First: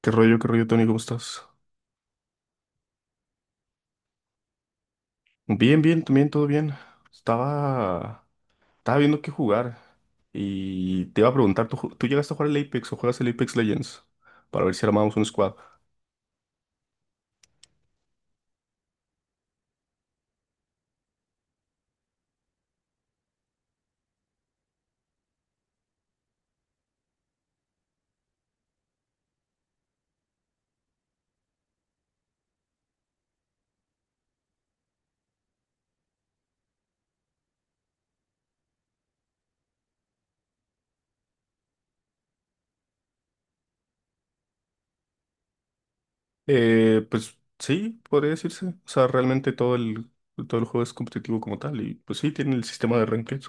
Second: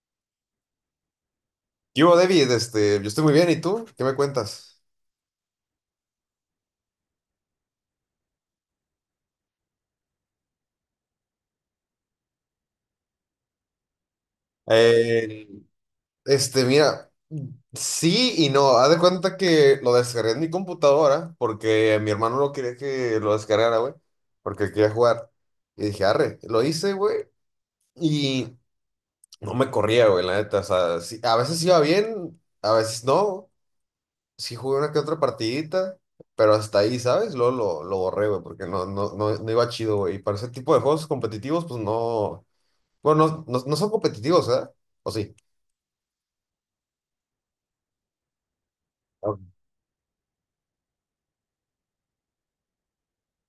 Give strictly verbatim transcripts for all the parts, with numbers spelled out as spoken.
¿Qué rollo, qué rollo, Tony? ¿Cómo estás? ¿Qué hubo, David? Este, yo estoy muy bien, ¿y tú? ¿Qué me cuentas? Bien, bien, también todo bien. Estaba, estaba viendo qué jugar y te iba a preguntar, ¿tú, ju- tú llegaste a jugar el Apex o juegas el Apex Legends? Para ver si armamos un Eh, squad. este, mira, sí y no. Haz de cuenta que lo descargué en mi computadora porque mi hermano no quería que lo descargara, güey, porque quería jugar. Y dije, arre, lo hice, güey, y no me corría, güey, la neta. O sea, sí- a veces iba bien, a veces no. Sí jugué una que otra partidita, pero hasta ahí, ¿sabes? Luego lo, lo borré, güey, porque no, no, no, no iba chido, güey. Y para ese tipo de juegos competitivos, pues no. Bueno, no, no, no son competitivos, ¿eh? ¿O sí? Eh, pues sí, podría decirse. O sea, Ok. realmente todo el, todo el juego es competitivo como tal y pues sí, tiene el sistema de ranked.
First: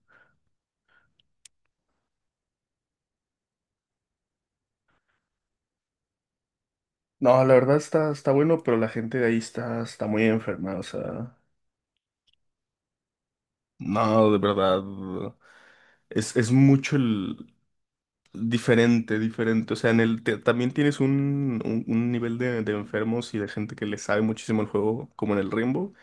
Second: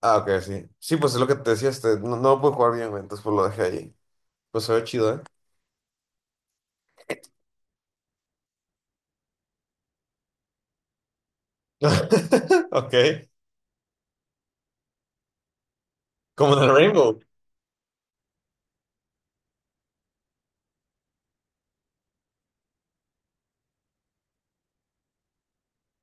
Ah, ok, sí. Sí, pues es lo que te decía, este, no, no lo pude jugar bien, güey, entonces pues lo dejé ahí. Pues se ve chido, ¿eh? No, la verdad está, está bueno, pero la gente de ahí está, está muy enferma, o sea. Ok. No, de verdad. Es, es Como en el mucho Rainbow. el. Diferente, diferente. O sea, en el te- también tienes un, un, un nivel de, de enfermos y de gente que le sabe muchísimo el juego, como en el Rainbow.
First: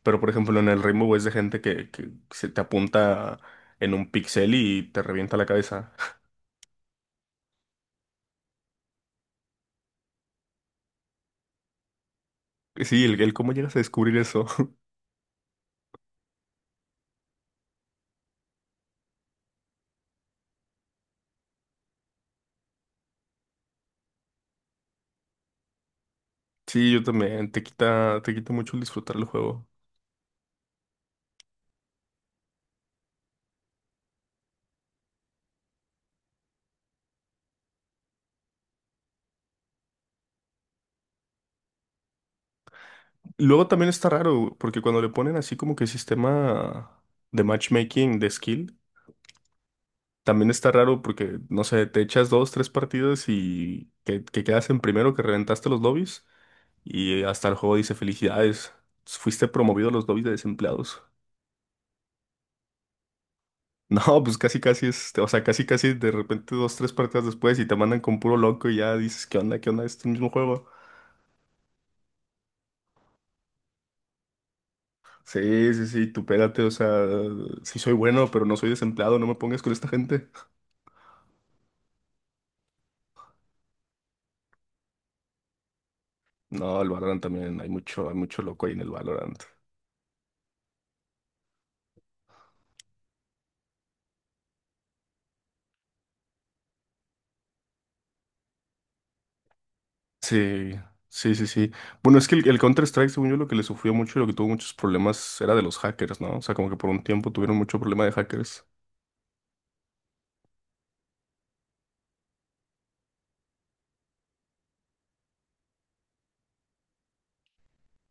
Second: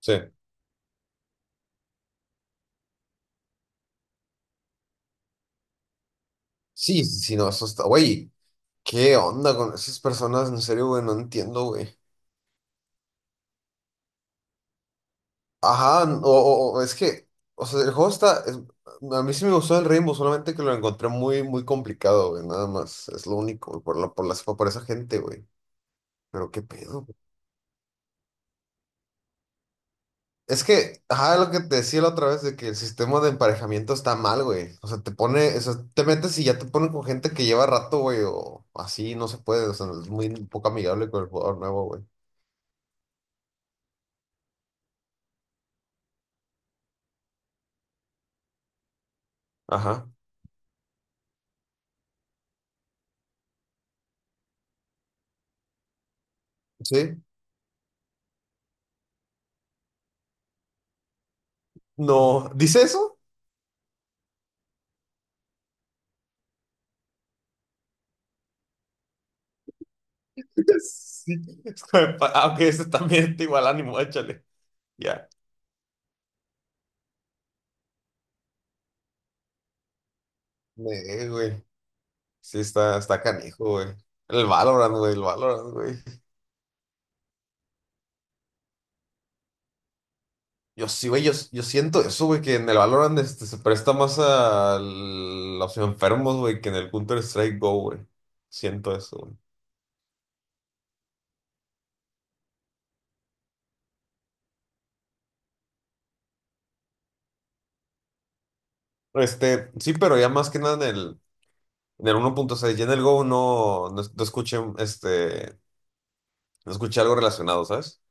Sí. Pero, por ejemplo, en el Rainbow es de gente que, que se te apunta en un pixel y te revienta la cabeza. Sí, sí, sí, no, eso está. Güey, ¿qué onda con esas personas? En serio, güey, no entiendo, güey. Sí, el, el cómo llegas a descubrir eso. Ajá, o, o- o es que, o sea, el juego está. es- a mí sí me gustó el Rainbow, solamente que lo encontré muy, muy complicado, güey, nada más. Es lo único, güey, por la, por las, por esa gente, güey. Pero qué Sí, yo pedo. también. Te quita, te quita mucho el disfrutar el juego. Es que, ajá, lo que te decía la otra vez de que el sistema de emparejamiento está mal, güey. O sea, te pone, o sea, te metes y ya te ponen con gente que lleva rato, güey, o así, no se puede, o sea, es muy poco amigable con el jugador nuevo, güey. Luego también está raro, porque cuando le ponen así como que sistema de matchmaking de skill. Ajá. También está raro porque, no sé, te echas dos, tres partidas y que, que quedas en primero, que reventaste los lobbies Sí. y hasta el juego dice felicidades, fuiste promovido a los lobbies de desempleados. No, ¿dice eso? No, pues casi casi es, o sea, casi casi de repente dos, tres partidas después y te mandan con puro loco y ya dices, ¿qué onda? ¿Qué onda? Es el mismo juego. Sí. Aunque ese también está igual ánimo, échale. Ya. Sí, sí, sí, tú pégate, o sea, sí soy bueno, pero no soy desempleado, no me pongas con esta gente. Eh, güey. Sí, está, está canijo, güey. El Valorant, güey, el Valorant, güey. No, el Valorant también, hay mucho, hay mucho loco ahí en el Valorant. Yo sí, güey, yo, yo siento eso, güey, que en el Valorant este, se presta más a los enfermos, güey, que en el Counter-Strike Go, güey. Siento eso, Sí, sí, sí, sí. Bueno, es que el, el Counter-Strike, según yo, lo que le sufrió mucho y lo que tuvo muchos problemas era de los hackers, ¿no? O sea, como que por un tiempo tuvieron mucho problema de hackers. güey. Este, sí, pero ya más que nada en el, en el uno punto seis ya en el Go no, no, es- no escuché, este, no escuché algo relacionado, ¿sabes?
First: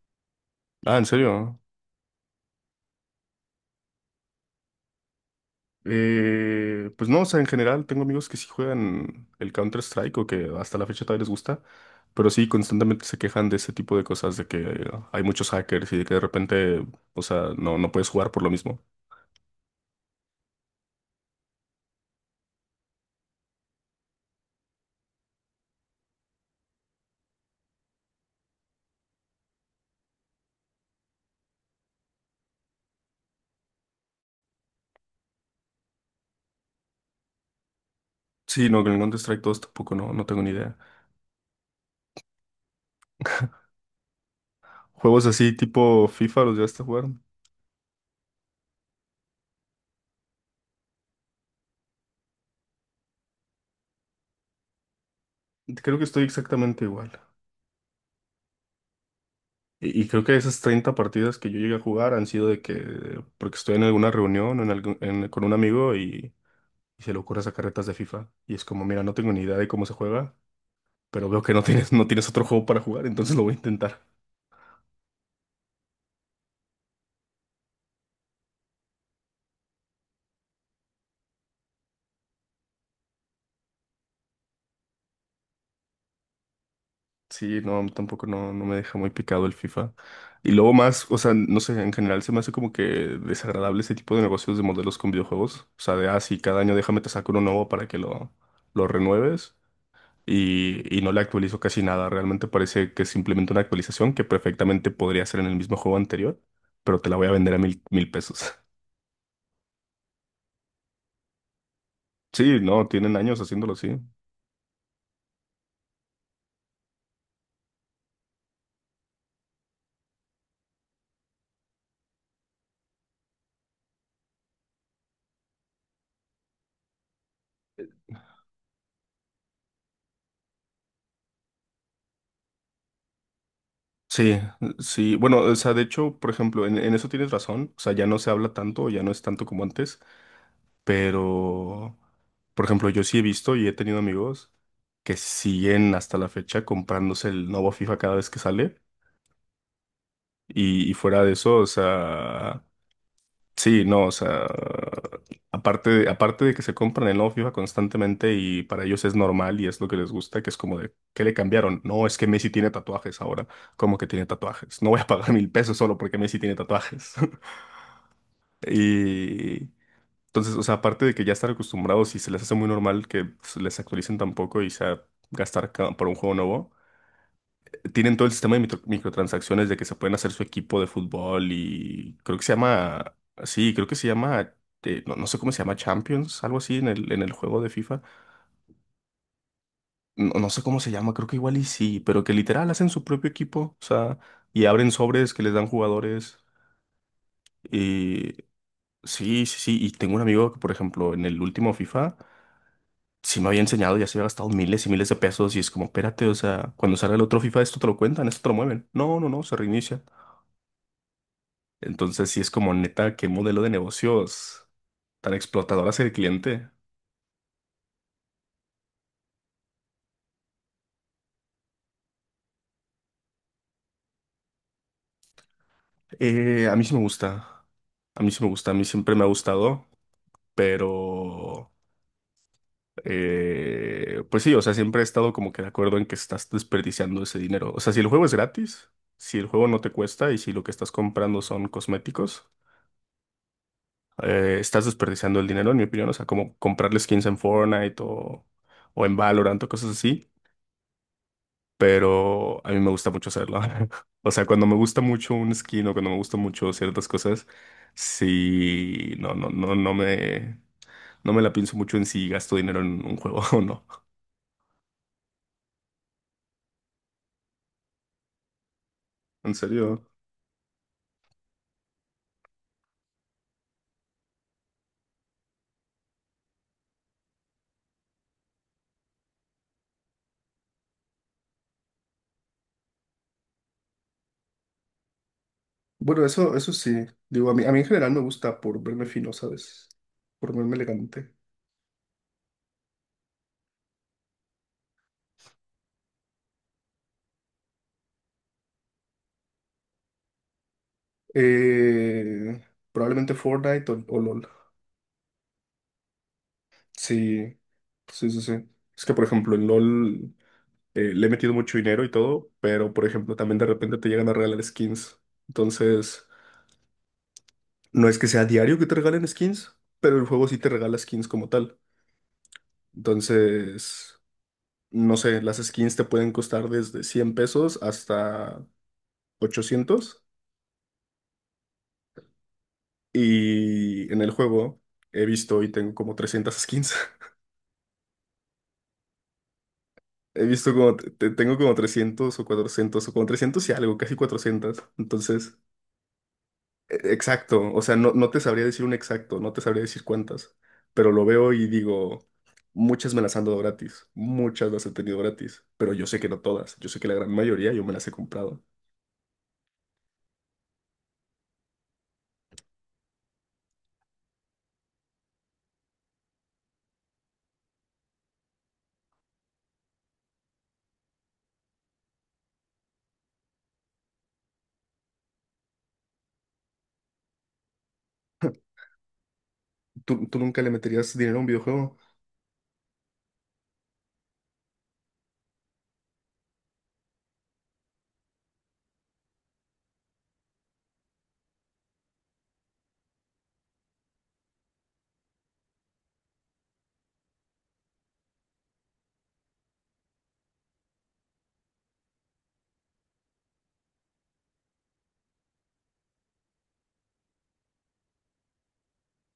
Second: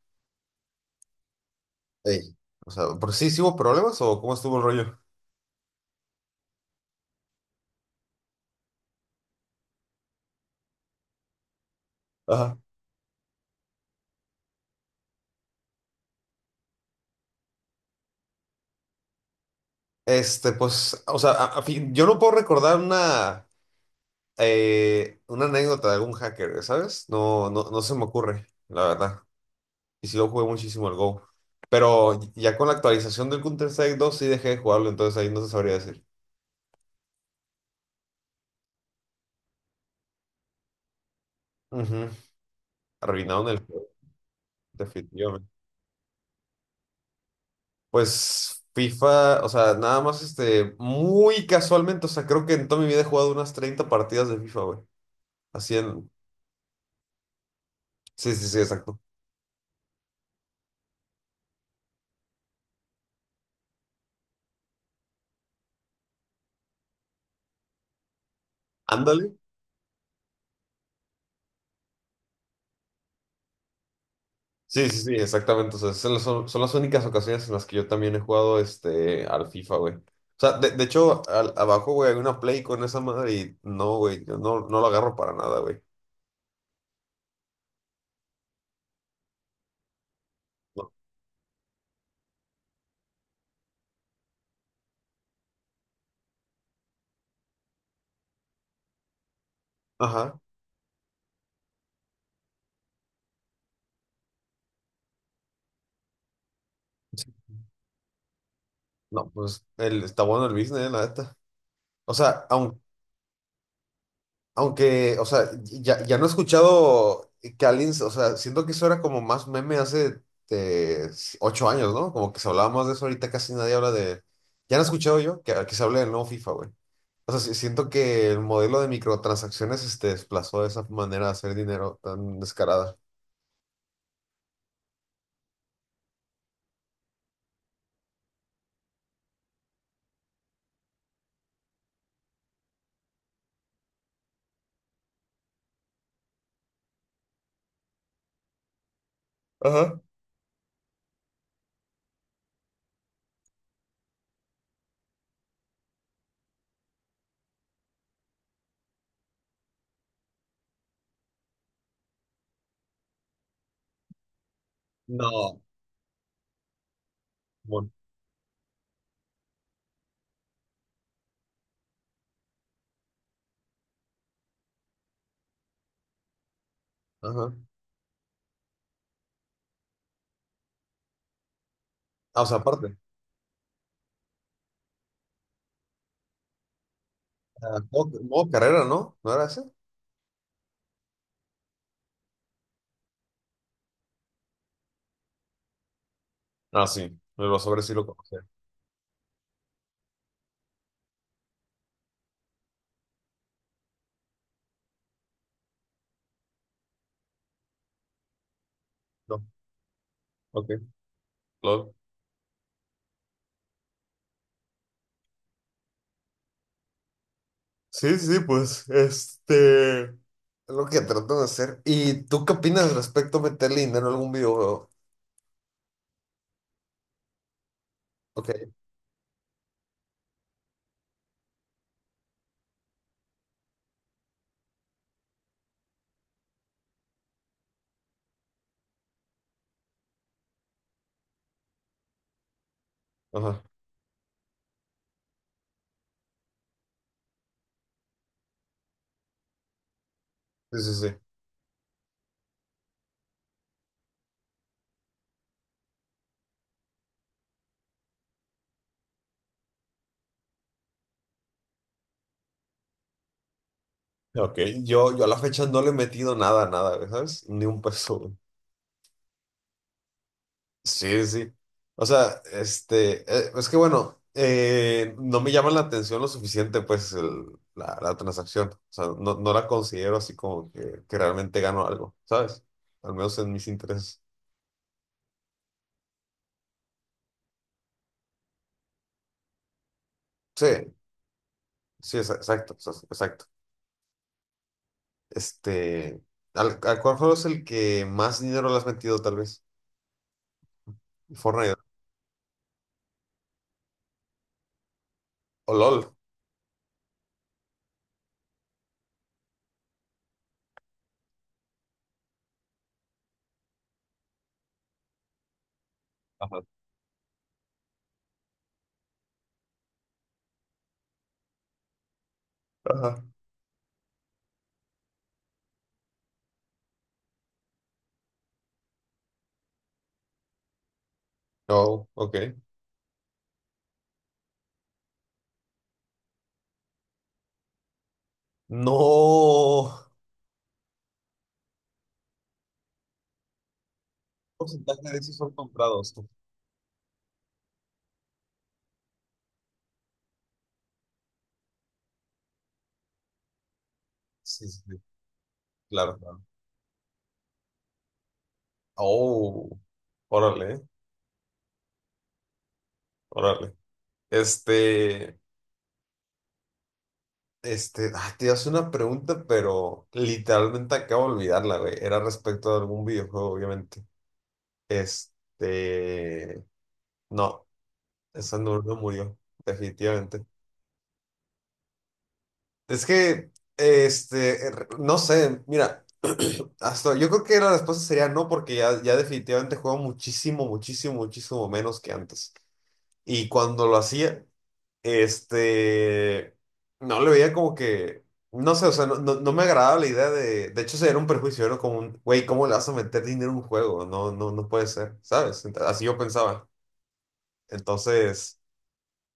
Ah, ¿en serio? Ey. O sea, ¿pero sí, sí hubo problemas o cómo estuvo el rollo? Eh, pues no, o sea, en general tengo amigos que sí juegan el Counter-Strike o que hasta la fecha todavía les gusta, pero sí Ajá. constantemente se quejan de ese tipo de cosas, de que eh, hay muchos hackers y de que de repente, o sea, no, no puedes jugar por lo mismo. Este, pues, o sea, a- a fin- yo no puedo recordar una, eh, una anécdota de algún hacker, ¿sabes? No, no, no se me ocurre, la verdad. Y sí lo jugué muchísimo el Go. Pero ya con la actualización del Counter-Strike dos sí dejé de jugarlo, entonces ahí no se sabría decir. Sí, no, con el Counter-Strike dos tampoco, no, no tengo ni idea. Ujú. Arruinaron el juego, Juegos definitivamente. así tipo FIFA, ¿los ya a jugar? Pues FIFA, o sea, nada más este, muy casualmente, o sea, creo que en toda mi vida he jugado unas treinta partidas de FIFA, güey. Así Creo que en... estoy exactamente igual. Sí, sí, sí, exacto. Y, y creo que esas treinta partidas que yo llegué a jugar han sido de que, porque estoy en alguna reunión o en algún- en- con un amigo y, y se le ocurre sacar retas de FIFA. Y es como, mira, no Ándale. tengo ni idea de cómo se juega, pero veo que no tienes, no tienes otro juego para jugar, entonces lo voy a intentar. Sí, sí, sí, exactamente. O sea, son, son- son las únicas ocasiones en las que yo también he jugado este, al FIFA, güey. O sea, de, de hecho, al- abajo, güey, hay una Play con esa madre y no, güey, yo no, no lo agarro para nada, güey. Sí, no, tampoco no, no me deja muy picado el FIFA. Y luego No. más, o sea, no sé, en general se me hace como que desagradable ese tipo de negocios de modelos con videojuegos. O sea, de, ah, sí, cada año déjame te saco uno nuevo para que lo, lo renueves. Ajá. Y, y no le actualizo casi nada. Realmente parece que es simplemente una actualización que perfectamente podría ser en el mismo juego anterior, pero te la Sí. voy a vender a mil, mil pesos. No, pues el, está bueno el business, la neta. O sea, Sí, aun- no, tienen años haciéndolo así. aunque, o sea, ya, ya no he escuchado que alguien, o sea, siento que eso era como más meme hace eh, ocho años, ¿no? Como que se hablaba más de eso ahorita, casi nadie habla de... Ya no he escuchado yo que, que se hable del nuevo FIFA, güey. O sea, sí- siento que el modelo de microtransacciones este, desplazó esa manera de hacer dinero tan descarada. Sí, sí. Bueno, o sea, de hecho, por ejemplo, en, en eso tienes razón. O sea, ya no se habla tanto, ya no es tanto como antes, pero, por ejemplo, yo sí he visto y he tenido amigos que siguen hasta la fecha comprándose el nuevo FIFA cada vez que sale. Ajá. Y, y fuera de eso, o sea, sí, no, o sea, aparte de, aparte de que se compran el nuevo FIFA constantemente y para ellos es normal y es lo que les gusta, que es como de, ¿qué le cambiaron? No, es que Messi tiene tatuajes ahora. ¿Cómo que tiene tatuajes? No voy a pagar mil No. pesos solo porque Messi tiene tatuajes. Bueno. Y entonces, o sea, aparte de que ya estar acostumbrados y se les hace muy normal que pues, les actualicen tampoco y sea gastar ca- por un juego nuevo, Ajá. tienen todo el sistema de mitro- microtransacciones de que se pueden hacer su equipo de fútbol y creo Ah, que o se sea, aparte, llama, sí, creo que se llama, eh, no, no sé cómo se llama, Champions, algo así en el, en el juego de ah, FIFA. modo modo carrera, ¿no? ¿No era ese? No, no sé cómo se llama, creo que igual y sí, pero que literal hacen su propio equipo, o sea, y abren sobres que les dan jugadores. Ah, sí, de los sobres sí lo Y conocía. sí, sí, sí, y tengo un amigo que, por ejemplo, en el último FIFA, sí me había enseñado, ya se había gastado miles y miles de pesos y es como, espérate, o sea, cuando salga el otro FIFA, esto te lo cuentan, esto te lo mueven. No, no, No, no, se reinicia. ok, lol. Entonces, sí es como neta, qué modelo de negocios tan explotador hacia el cliente. Sí, sí, sí, pues, este, es lo que trato de hacer. ¿Y tú qué opinas respecto a meterle dinero a algún videojuego? Eh, a mí sí me gusta. A mí sí me Ok, gusta. A mí siempre me ha gustado, pero eh, pues sí, o sea, siempre he estado como que de acuerdo en que estás desperdiciando ese dinero. O sea, si el juego es gratis, si el juego no te cuesta y si lo que estás comprando son cosméticos, ajá, eh, estás desperdiciando el dinero, en mi opinión. O sea, como comprarle skins en Fortnite o, o en Valorant o cosas así. sí, sí, sí. Pero a mí me gusta mucho hacerlo. O sea, cuando me gusta mucho un skin o cuando me gusta mucho ciertas cosas, sí, no, no, no, no me, no me la pienso mucho en si gasto dinero en un juego o no. Ok, yo, yo a la fecha no le he metido nada, nada, ¿sabes? Ni un peso. En serio. Sí, sí. O sea, este, eh, es que bueno, eh, no me llama la atención lo suficiente, pues, el- la, la transacción. O sea, no, no la considero así como que, que realmente gano algo, ¿sabes? Al menos en mis intereses. Bueno, eso, eso sí. Digo, a mí, a mí en general me gusta por verme fino, ¿sabes? Por Sí, verme elegante. sí, exa- exacto, o sea, exacto. Este, ¿al, al cuál juego es el que más dinero le has metido, tal vez? Fortnite Eh, Probablemente Fortnite o, o LOL. o LOL. Sí, sí, sí, sí. Es que, por ejemplo, en LOL. Eh, le he metido mucho dinero y todo, pero por ejemplo, también de repente te llegan a regalar skins. Entonces, Ajá. no es que sea diario que te regalen skins, pero el juego sí te regala skins como tal. Ajá. Entonces, no sé, las skins te pueden costar desde cien pesos hasta ochocientos. No, ok. Y en el juego he visto y tengo como trescientas skins. No. He visto como, te- tengo como trescientos o cuatrocientos o como trescientos y algo, casi ¿Qué cuatrocientas. porcentaje de esos son Entonces… comprados? E- Exacto, o sea, no, no te sabría decir un exacto, no te sabría decir cuántas, pero lo veo y digo, muchas me las han dado gratis, Sí, muchas sí, las he sí, tenido gratis, pero yo claro. sé que no Claro. todas, yo sé que la gran mayoría yo me las he comprado. Oh, órale, órale. Este, este, ah, te hace una pregunta, pero literalmente acabo de olvidarla, güey. Era respecto a algún videojuego, obviamente. Este, no, esa no, no murió, ¿Tú, tú definitivamente. nunca le meterías dinero a un videojuego? Es que, este, er, no sé, mira, hasta yo creo que la respuesta sería no, porque ya, ya definitivamente juego muchísimo, muchísimo, muchísimo menos que antes. Y cuando lo hacía. Este, no le veía como que, no sé, o sea, no, no, no me agradaba la idea de, de hecho, sería un perjuicio, era como un, güey, ¿cómo le vas a meter dinero a un juego? No, no, no puede ser, ¿sabes? Ent- Así yo pensaba. Entonces,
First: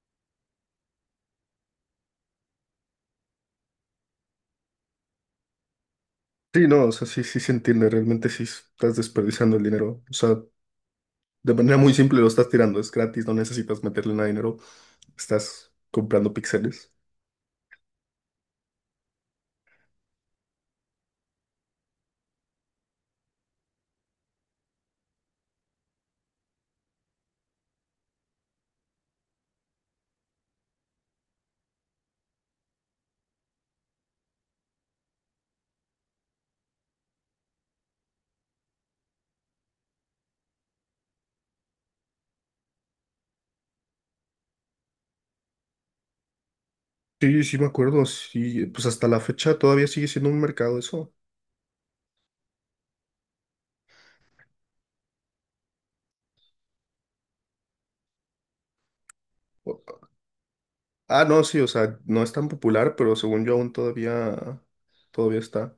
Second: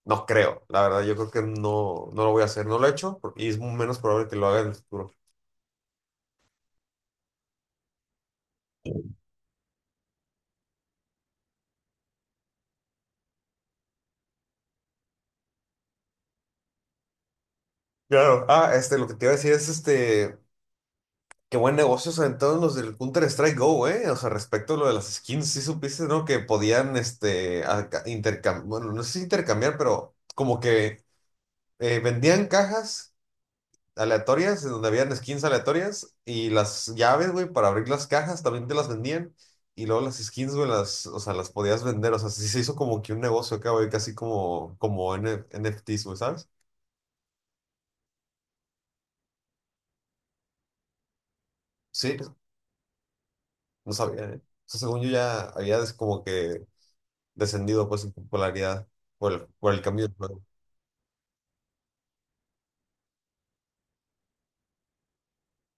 no creo, la verdad, yo creo que no, no lo voy a hacer, no lo he hecho por- y es menos probable que lo haga en el futuro. Sí, no, o sea, sí, sí se entiende, realmente sí estás desperdiciando el dinero, o sea, de manera muy simple lo estás tirando, es gratis, no necesitas meterle nada de dinero, estás comprando píxeles. Claro, ah, este, lo que te iba a decir es este. Qué buen negocio se aventaron los del Counter-Strike Go, eh. O sea, respecto a lo de las skins, sí supiste, ¿no? Que podían, este, intercambiar, bueno, no sé si intercambiar, pero como que eh, vendían cajas aleatorias en donde habían skins aleatorias y las llaves, güey, para abrir las cajas también te las vendían. Y luego las skins, güey, las, o sea, las podías vender. O sea, sí se hizo como que un negocio acá, güey, casi como, como N NFTs, güey, ¿sabes? Sí, sí me acuerdo, sí, pues hasta la fecha todavía sigue siendo un mercado eso. Sí, no sabía, ¿eh? O sea, según yo ya había des- como que descendido pues en popularidad por el, por el cambio del juego. Ah, no, sí, o sea, no es tan popular, pero según yo aún todavía, todavía está.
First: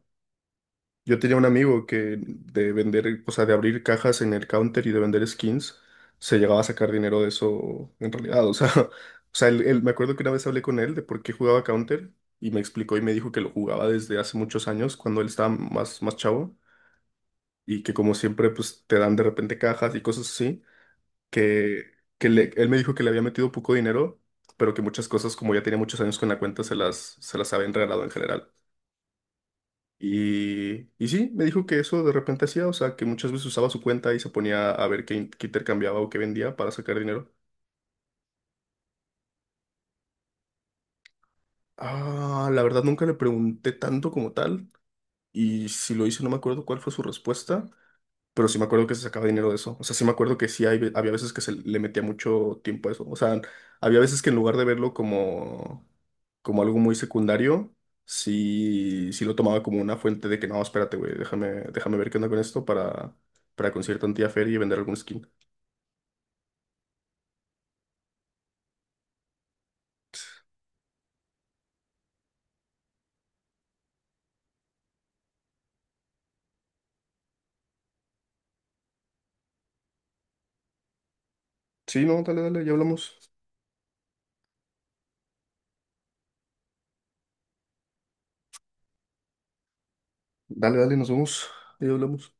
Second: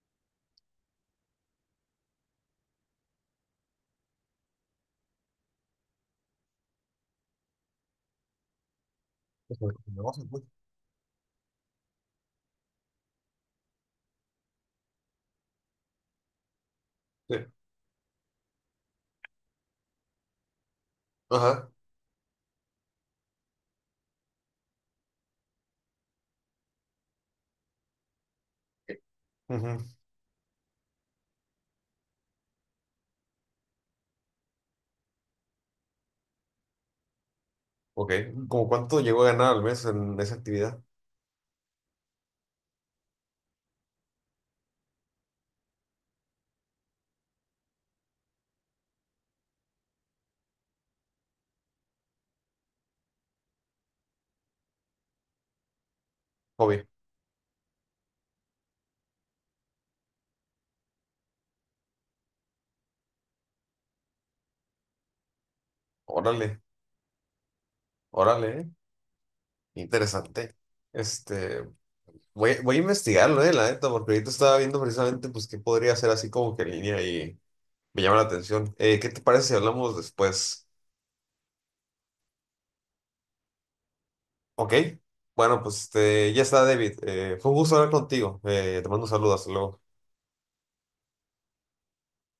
Yo tenía un amigo que de vender, o sea, de abrir cajas en el counter y de vender skins, se llegaba a sacar dinero de eso en realidad. O sea, o sea, Pues, él- por él- me acuerdo que negocio, una pues. vez hablé con él de por qué jugaba counter y me explicó y me dijo que lo jugaba desde hace muchos años, cuando él estaba más, más chavo, Sí. y que como siempre, pues te dan de repente cajas y cosas así Ajá. que, que le- él me dijo que le había metido poco dinero, pero que muchas cosas, como ya tenía muchos años con la cuenta, se las, se las había regalado en general. Ujú. Y, y sí, me dijo que eso de repente hacía, o sea, que muchas veces usaba su cuenta y se ponía a ver qué, in- qué intercambiaba o qué vendía para sacar dinero. Ok. ¿Cómo cuánto llegó a ganar al mes en esa actividad? Ah, la verdad nunca le pregunté tanto como tal, y si lo hice no me acuerdo cuál fue su respuesta, pero sí me acuerdo que se sacaba dinero de eso. O sea, sí me acuerdo que sí hay ve- había veces que se le metía mucho tiempo a eso. O sea, había veces que en lugar de verlo como, como algo Hobby. muy secundario, sí, sí lo tomaba como una fuente de que no, espérate, güey, déjame, déjame ver qué onda con esto para, para conseguir tantía feria y vender algún skin. Órale, órale, ¿eh? Interesante. Este, voy, voy a investigarlo, eh, la neta, porque ahorita estaba viendo precisamente pues qué podría hacer así como que en línea y me llama la atención. Eh, ¿qué te parece si hablamos después? Sí, no, dale, dale, ya hablamos. Ok. Bueno, pues este, ya está, David. Eh, fue un gusto hablar contigo. Eh, te mando un saludo. Hasta luego. Dale, dale, nos vemos. Ya hablamos.